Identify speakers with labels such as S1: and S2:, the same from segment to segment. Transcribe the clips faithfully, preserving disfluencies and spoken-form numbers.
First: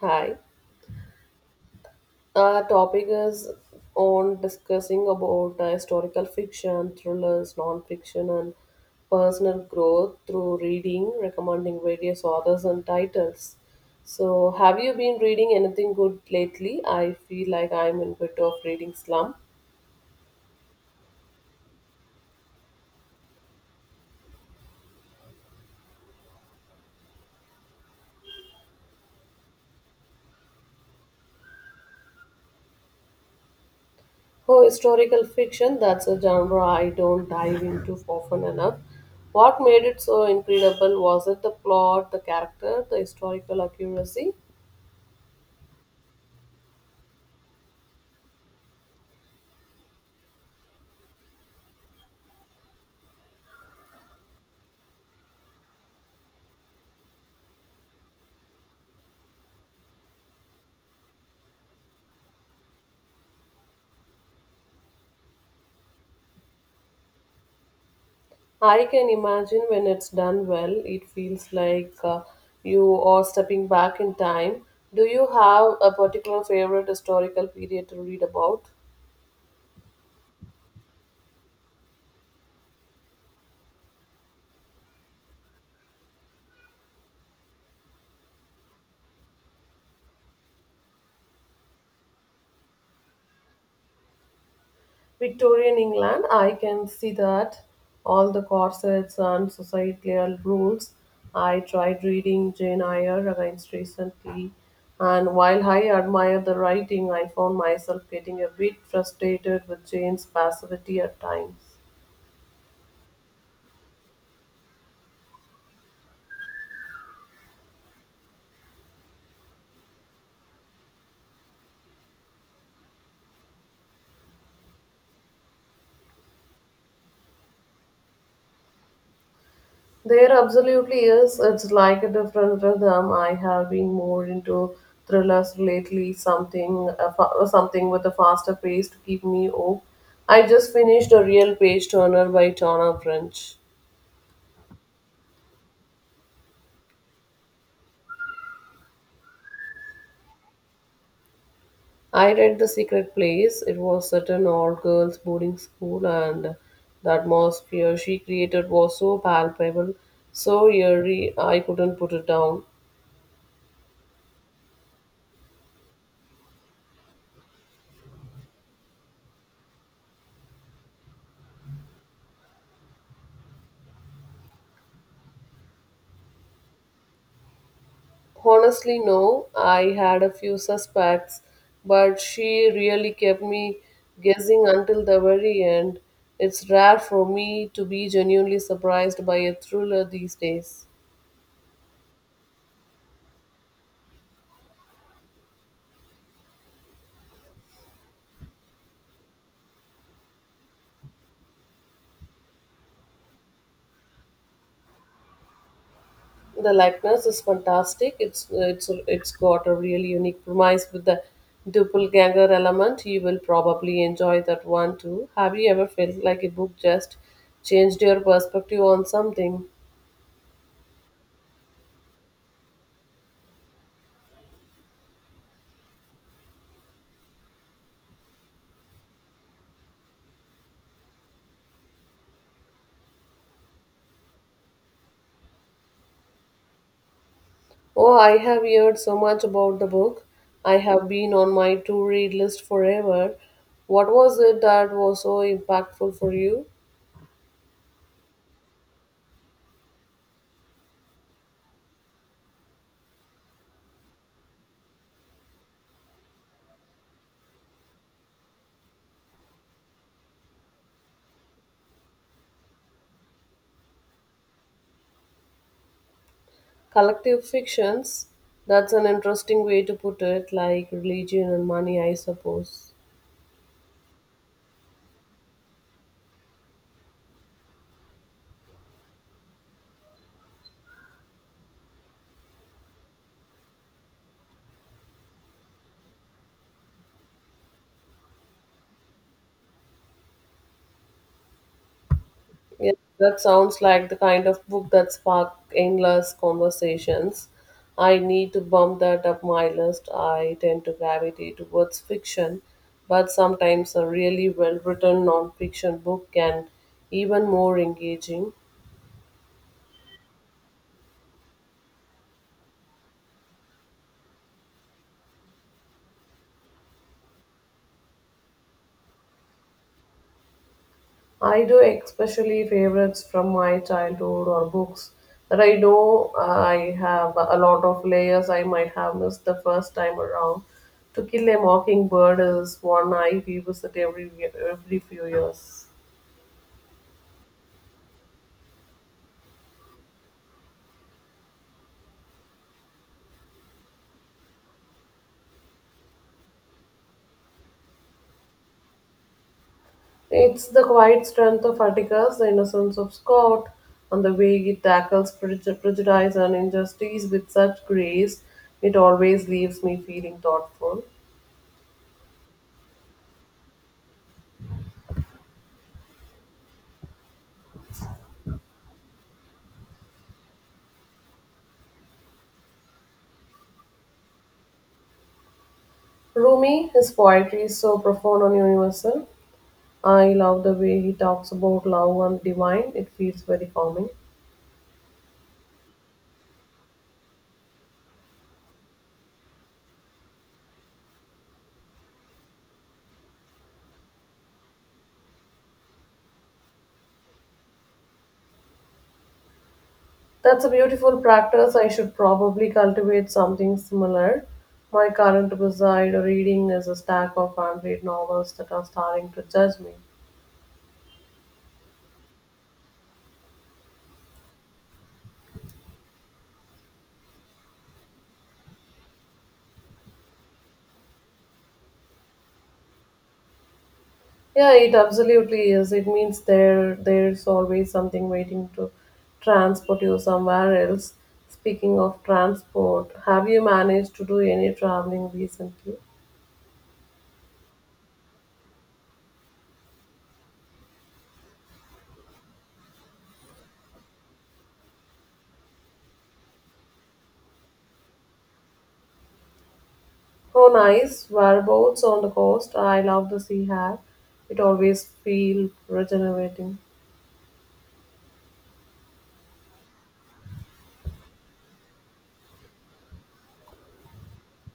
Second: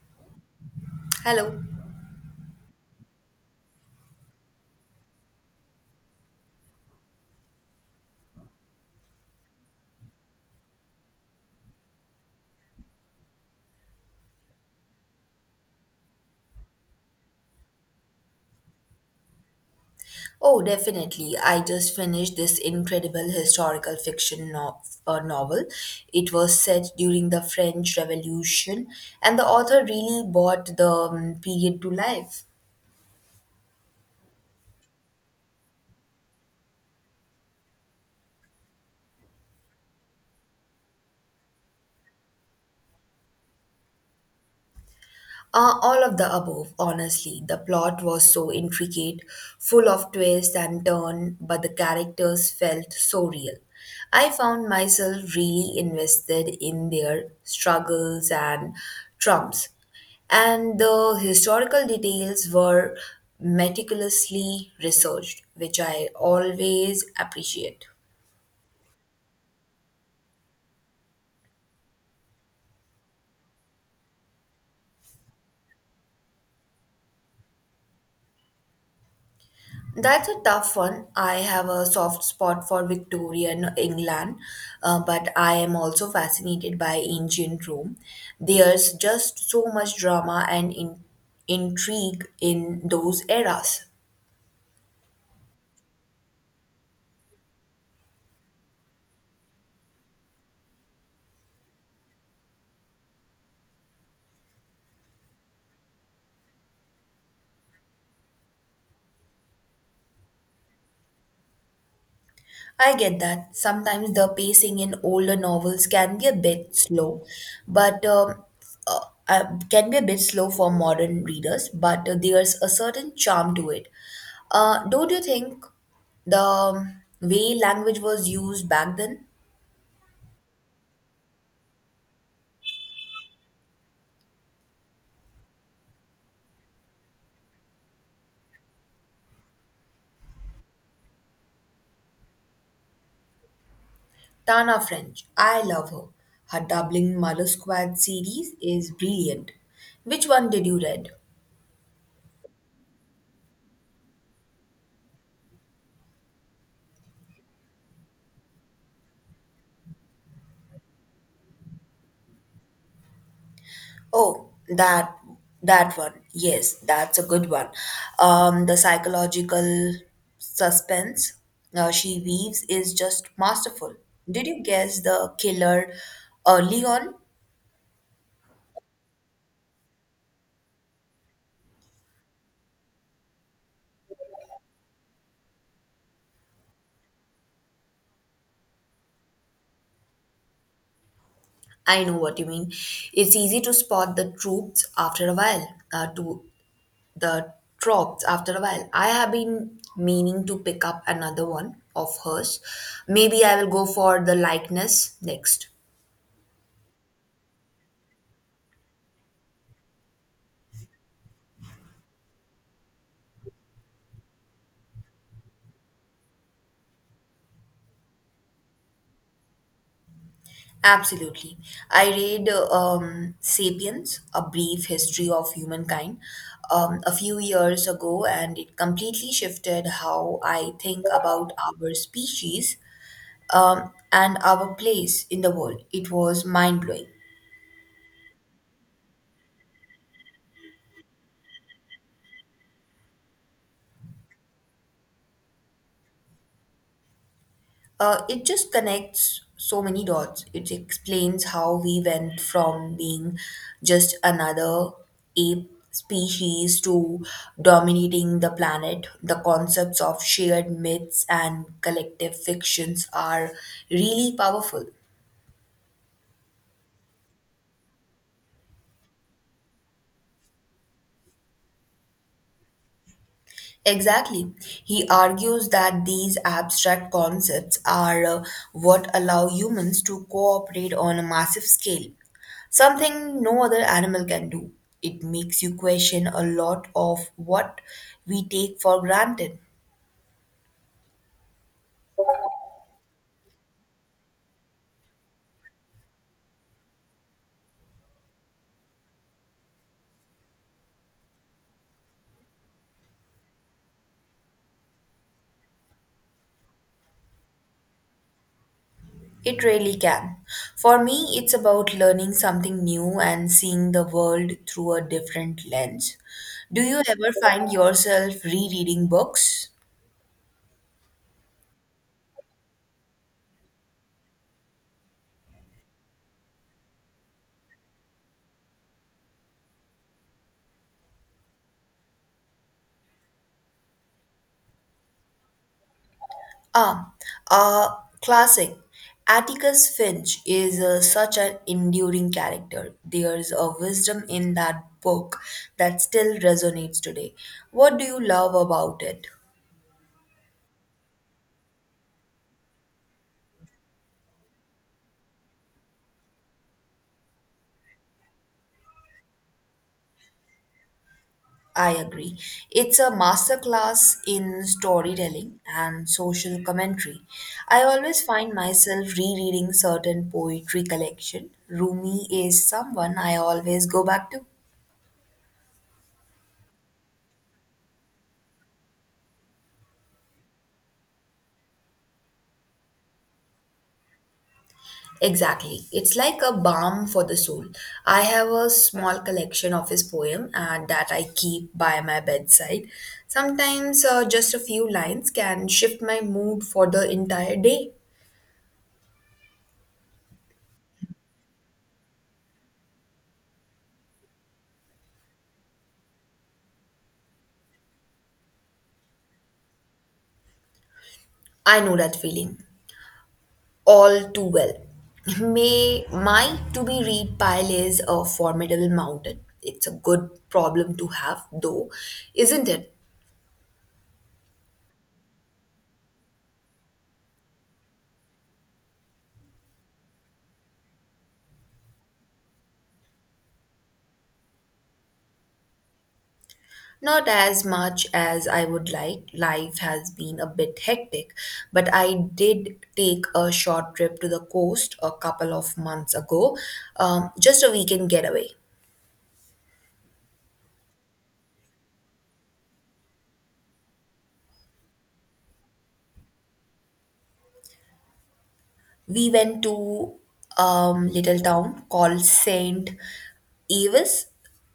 S1: Hi.
S2: Hello.
S1: Our topic is on discussing about uh, historical fiction, thrillers, non-fiction, and personal growth through reading, recommending various authors and titles. So, have you been reading anything good lately? I feel like I'm in a bit of reading slump.
S2: Oh, definitely. I just finished this incredible historical fiction no- uh, novel. It was set during the French Revolution, and the author really brought the um, period to life.
S1: Oh, historical fiction, that's a genre I don't dive into often enough. What made it so incredible? Was it the plot, the character, the historical accuracy?
S2: Uh, all of the above, honestly. The plot was so intricate, full of twists and turns, but the characters felt so real. I found myself really invested in their struggles and trumps. And the historical details were meticulously researched, which I always appreciate.
S1: I can imagine when it's done well, it feels like uh, you are stepping back in time. Do you have a particular favorite historical period to read about?
S2: That's a tough one. I have a soft spot for Victorian England, uh, but I am also fascinated by ancient Rome. There's just so much drama and in- intrigue in those eras.
S1: Victorian England, I can see that. All the corsets and societal rules. I tried reading Jane Eyre against recently, and while I admire the writing, I found myself getting a bit frustrated with Jane's passivity at times.
S2: I get that. Sometimes the pacing in older novels can be a bit slow, but um, uh, uh, can be a bit slow for modern readers. But uh, there's a certain charm to it. Uh, don't you think the um, way language was used back then?
S1: There absolutely is. It's like a different rhythm. I have been more into thrillers lately, something uh, fa- something with a faster pace to keep me up. I just finished a real page turner by Tana French.
S2: Tana French, I love her. Her doubling Mother Squad series is brilliant. Which one did you read?
S1: I read The Secret Place. It was set in all girls boarding school, and the atmosphere she created was so palpable, so eerie, I couldn't put it down.
S2: Oh, that that one. Yes, that's a good one. Um, the psychological suspense uh, she weaves is just masterful. Did you guess the killer early on?
S1: Honestly, no. I had a few suspects, but she really kept me guessing until the very end. It's rare for me to be genuinely surprised by a thriller these days.
S2: I know what you mean. It's easy to spot the troops after a while. Uh, to the tropes after a while. I have been meaning to pick up another one of hers. Maybe I will go for the likeness next.
S1: The likeness is fantastic. It's it's it's got a really unique premise with the doppelganger element. You will probably enjoy that one too. Have you ever felt like a book just changed your perspective on something?
S2: Absolutely. I read uh, um, Sapiens, A Brief History of Humankind, um, a few years ago, and it completely shifted how I think about our species um, and our place in the world. It was mind blowing.
S1: Oh, I have heard so much about the book. I have been on my to read list forever. What was it that was so impactful for you?
S2: Uh, it just connects so many dots. It explains how we went from being just another ape species to dominating the planet. The concepts of shared myths and collective fictions are really powerful.
S1: Collective fictions? That's an interesting way to put it, like religion and money, I suppose.
S2: Exactly. He argues that these abstract concepts are uh, what allow humans to cooperate on a massive scale, something no other animal can do. It makes you question a lot of what we take for granted.
S1: Yeah, that sounds like the kind of book that spark endless conversations. I need to bump that up my list. I tend to gravitate towards fiction, but sometimes a really well written non fiction book can even more engaging.
S2: It really can. For me, it's about learning something new and seeing the world through a different lens. Do you ever find yourself rereading books?
S1: I do especially favorites from my childhood or books that I know uh, I have a lot of layers I might have missed the first time around. To Kill a Mockingbird is one I revisit every every few years.
S2: Ah, a classic. Atticus Finch is uh, such an enduring character. There's a wisdom in that book that still resonates today. What do you love about it?
S1: It's the quiet strength of Atticus, the innocence of Scott, and the way it tackles prejud- prejudice and injustice with such grace. It always leaves me feeling thoughtful.
S2: I agree. It's a masterclass in storytelling and social commentary. I always find myself rereading certain poetry collection. Rumi is someone I always go back to.
S1: Rumi, his poetry is so profound and universal. I love the way he talks about love and divine. It feels very calming.
S2: Exactly. It's like a balm for the soul. I have a small collection of his poem and that I keep by my bedside. Sometimes uh, just a few lines can shift my mood for the entire day.
S1: That's a beautiful practice. I should probably cultivate something similar. My current beside reading is a stack of unread novels that are starting to judge me.
S2: I know that feeling all too well. May my to be read pile is a formidable mountain. It's a good problem to have though, isn't it?
S1: Yeah, it absolutely is. It means there there's always something waiting to transport you somewhere else. Speaking of transport, have you managed to do any traveling recently?
S2: Not as much as I would like. Life has been a bit hectic, but I did take a short trip to the coast a couple of months ago, um, just a weekend getaway.
S1: Oh, nice. Whereabouts on the coast? I love the sea air. It always feels regenerating.
S2: We went to um, little town called Saint Eves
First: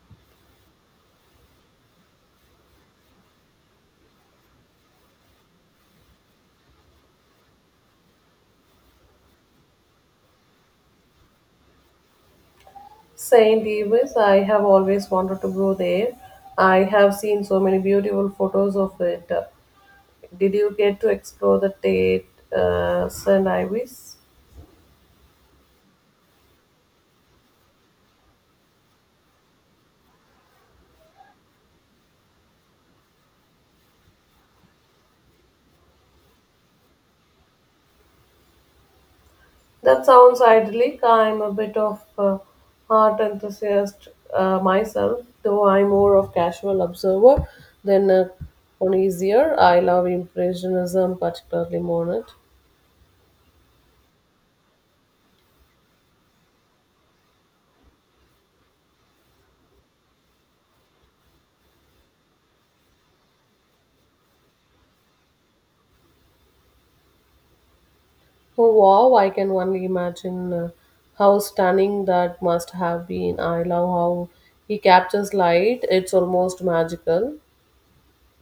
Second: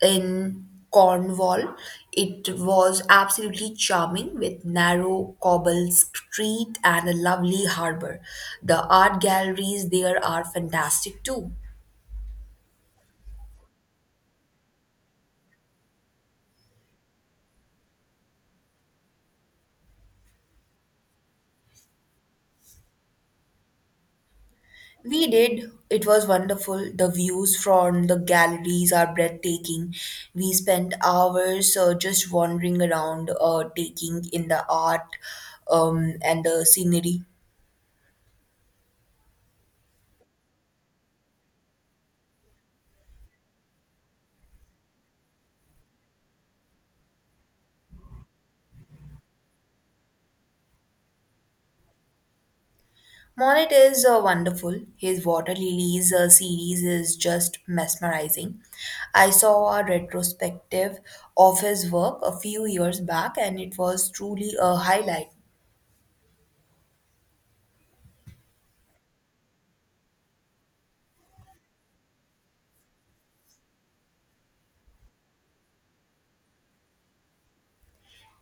S2: in Cornwall. It was absolutely charming with narrow cobble street and a lovely harbor. The art galleries there are fantastic too.
S1: Saint Davis, I have always wanted to go there. I have seen so many beautiful photos of it. Did you get to explore the Tate uh, saint Ives?
S2: We did. It was wonderful. The views from the galleries are breathtaking. We spent hours uh, just wandering around, uh, taking in the art um, and the scenery.
S1: That sounds idyllic. I'm a bit of a art enthusiast uh, myself, though I'm more of casual observer than a connoisseur. I love impressionism, particularly Monet.
S2: Monet is uh, wonderful. His Water Lilies uh, series is just mesmerizing. I saw a retrospective of his work a few years back, and it was truly a highlight.
S1: Oh wow! I can only imagine uh, how stunning that must have been. I love how he captures light. It's almost magical.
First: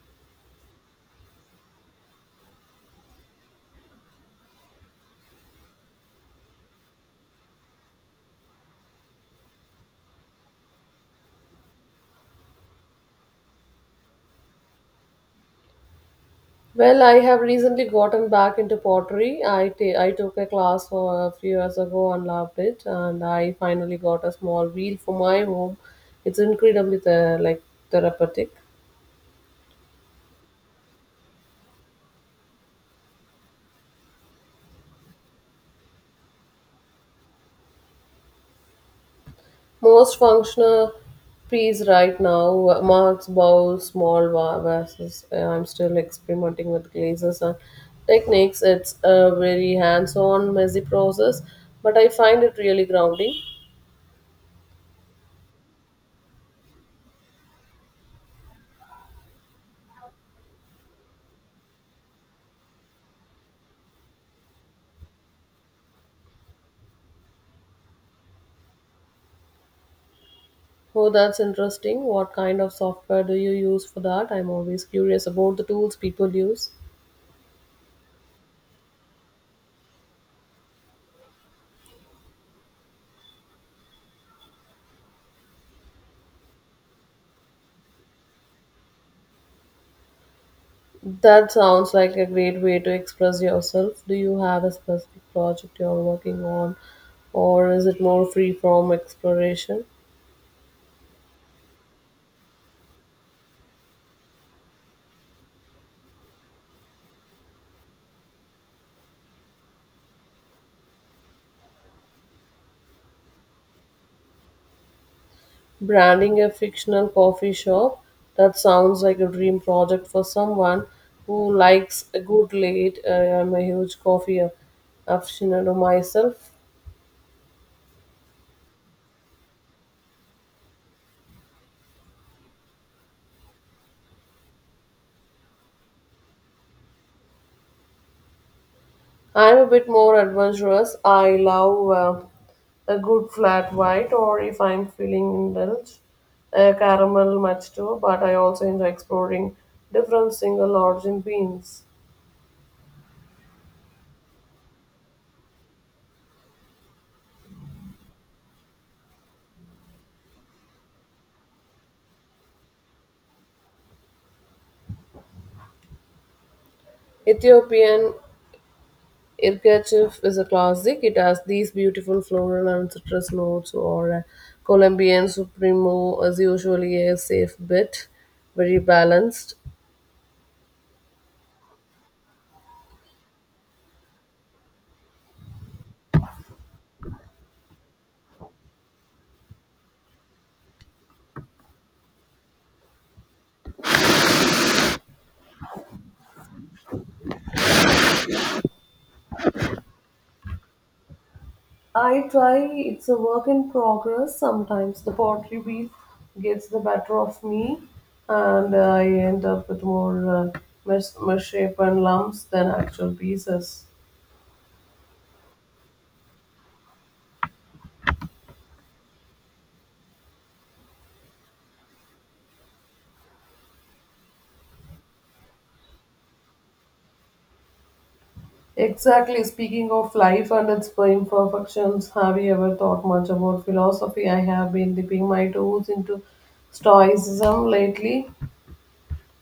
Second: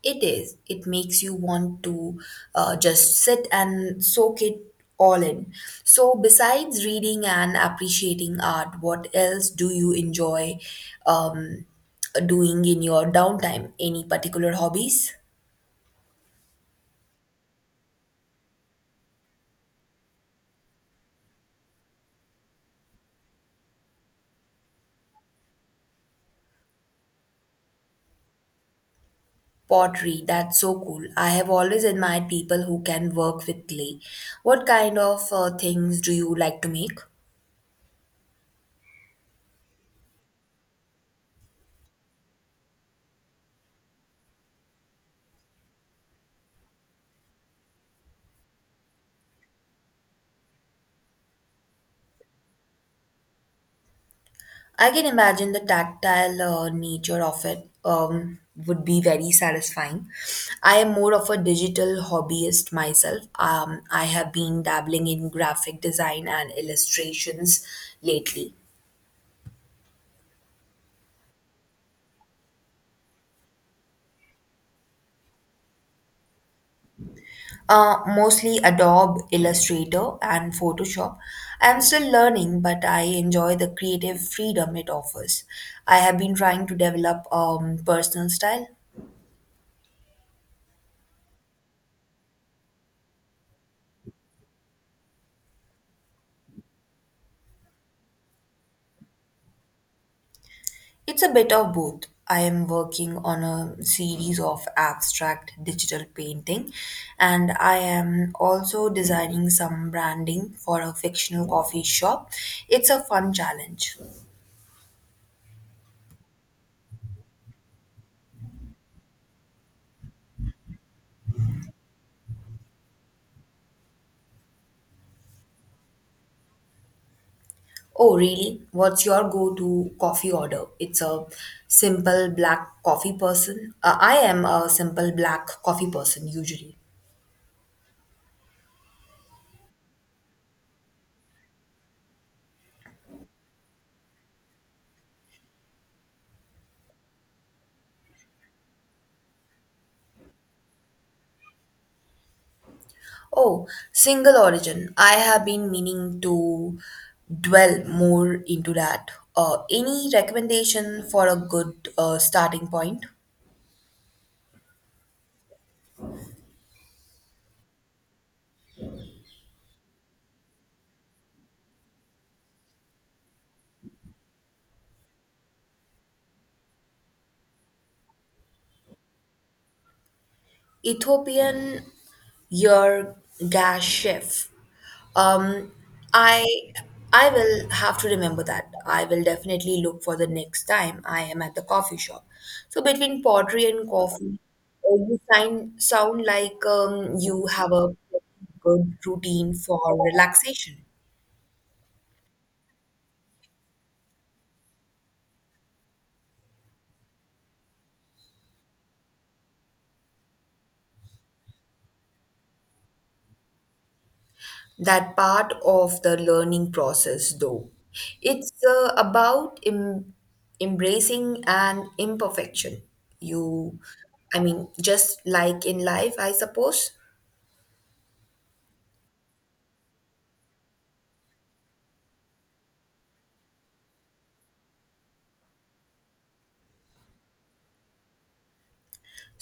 S2: It is. It makes you want to uh, just sit and soak it all in. So, besides reading and appreciating art, what else do you enjoy um, doing in your downtime? Any particular hobbies?
S1: Well, I have recently gotten back into pottery. I ta- I took a class for a few years ago and loved it, and I finally got a small wheel for my home. It's incredibly the like therapeutic.
S2: Pottery, that's so cool. I have always admired people who can work with clay. What kind of uh, things do you like to make?
S1: Most functional piece right now, uh, mugs, bowls, small va- vases. Uh, I'm still experimenting with glazes and techniques. It's a very hands-on, messy process, but I find it really grounding.
S2: I can imagine the tactile uh, nature of it um, would be very satisfying. I am more of a digital hobbyist myself. Um, I have been dabbling in graphic design and illustrations lately,
S1: Oh, that's interesting. What kind of software do you use for that? I'm always curious about the tools people use.
S2: uh, mostly Adobe Illustrator and Photoshop. I am still learning, but I enjoy the creative freedom it offers. I have been trying to develop um, personal style.
S1: That sounds like a great way to express yourself. Do you have a specific project you're working on, or is it more free from exploration?
S2: It's a bit of both. I am working on a series of abstract digital painting and I am also designing some branding for a fictional coffee shop. It's a fun challenge.
S1: Branding a fictional coffee shop? That sounds like a dream project for someone who likes a good late. Uh, I'm a huge coffee a- aficionado myself.
S2: Oh, really? What's your go-to coffee order? It's a simple black coffee person. Uh, I am a simple black coffee person usually.
S1: I'm a bit more adventurous. I love uh, a good flat white, or if I'm feeling indulged, a caramel macchiato. But I also enjoy exploring different single origin beans.
S2: Oh, single origin. I have been meaning to dwell more into that. Uh, any recommendation for a good uh, starting point?
S1: Ethiopian Irkachif is a classic. It has these beautiful floral and citrus notes, or a Colombian Supremo is usually a safe bet, very balanced.
S2: Ethiopian Yergashef. Um, I I will have to remember that. I will definitely look for the next time I am at the coffee shop. So between pottery and coffee, uh, you sound sound like um, you have a good routine for relaxation.
S1: I try, it's a work in progress. Sometimes the pottery wheel gets the better of me, and I end up with more uh, mis- misshapen lumps than actual pieces.
S2: That part of the learning process though. It's uh, about em- embracing an imperfection. You i mean just like in life, I suppose.
S1: Exactly, speaking of life and its imperfections, have you ever thought much about philosophy? I have been dipping my toes into Stoicism lately.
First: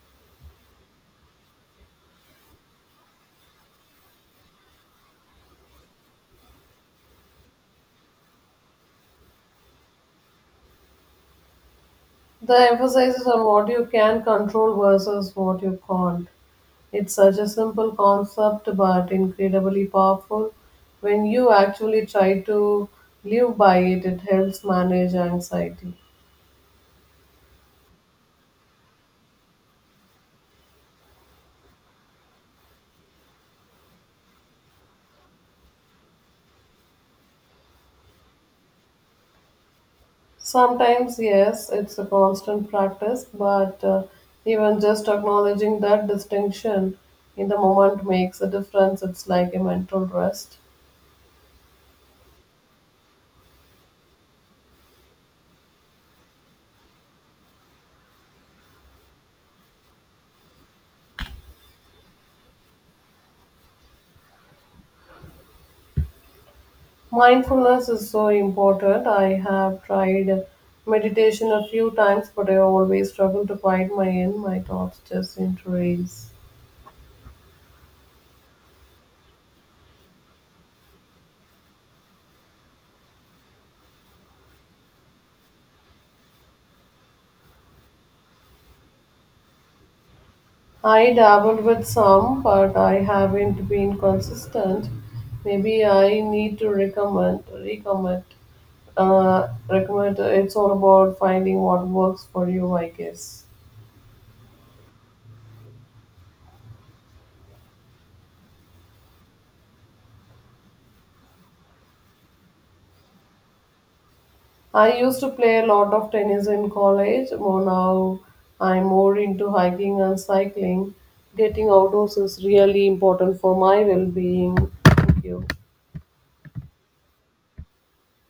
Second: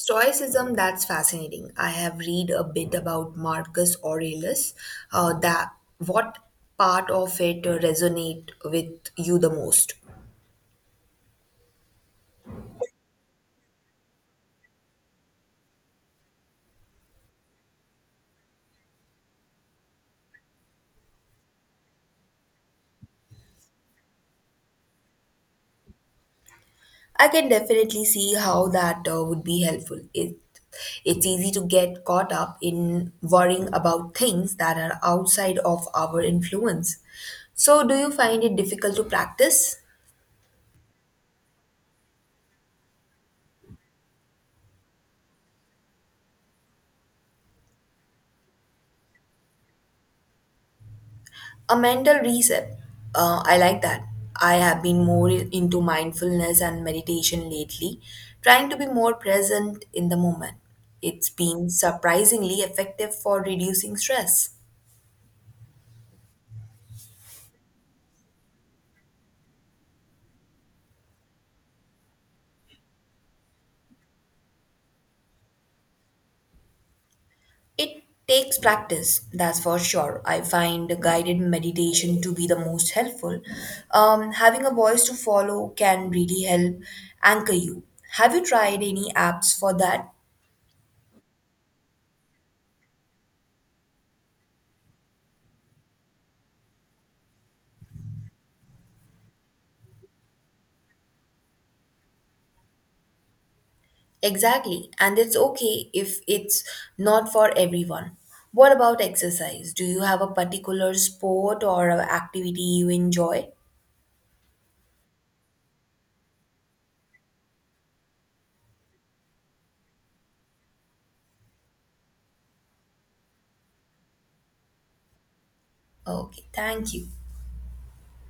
S2: Stoicism, that's fascinating. I have read a bit about Marcus Aurelius. Uh, that What part of it resonate with you the most?
S1: The emphasis is on what you can control versus what you can't. It's such a simple concept but incredibly powerful. When you actually try to live by it, it helps manage anxiety.
S2: I can definitely see how that uh, would be helpful. It, it's easy to get caught up in worrying about things that are outside of our influence. So, do you find it difficult to practice?
S1: Sometimes, yes, it's a constant practice, but uh, even just acknowledging that distinction in the moment makes a difference. It's like a mental rest.
S2: A mental reset. Uh, I like that. I have been more into mindfulness and meditation lately, trying to be more present in the moment. It's been surprisingly effective for reducing stress.
S1: Mindfulness is so important. I have tried meditation a few times, but I always struggle to quiet my end. My thoughts just seem to race.
S2: It takes practice, that's for sure. I find guided meditation to be the most helpful. Um, having a voice to follow can really help anchor you. Have you tried any apps for that?
S1: I dabbled with some, but I haven't been consistent. Maybe I need to recommend, recommend, uh, recommend. It's all about finding what works for you, I guess.
S2: Exactly, and it's okay if it's not for everyone. What about exercise? Do you have a particular sport or a activity you enjoy?
S1: I used to play a lot of tennis in college, but now I'm more into hiking and cycling. Getting outdoors is really important for my well being. Thank you.
S2: Okay, thank you.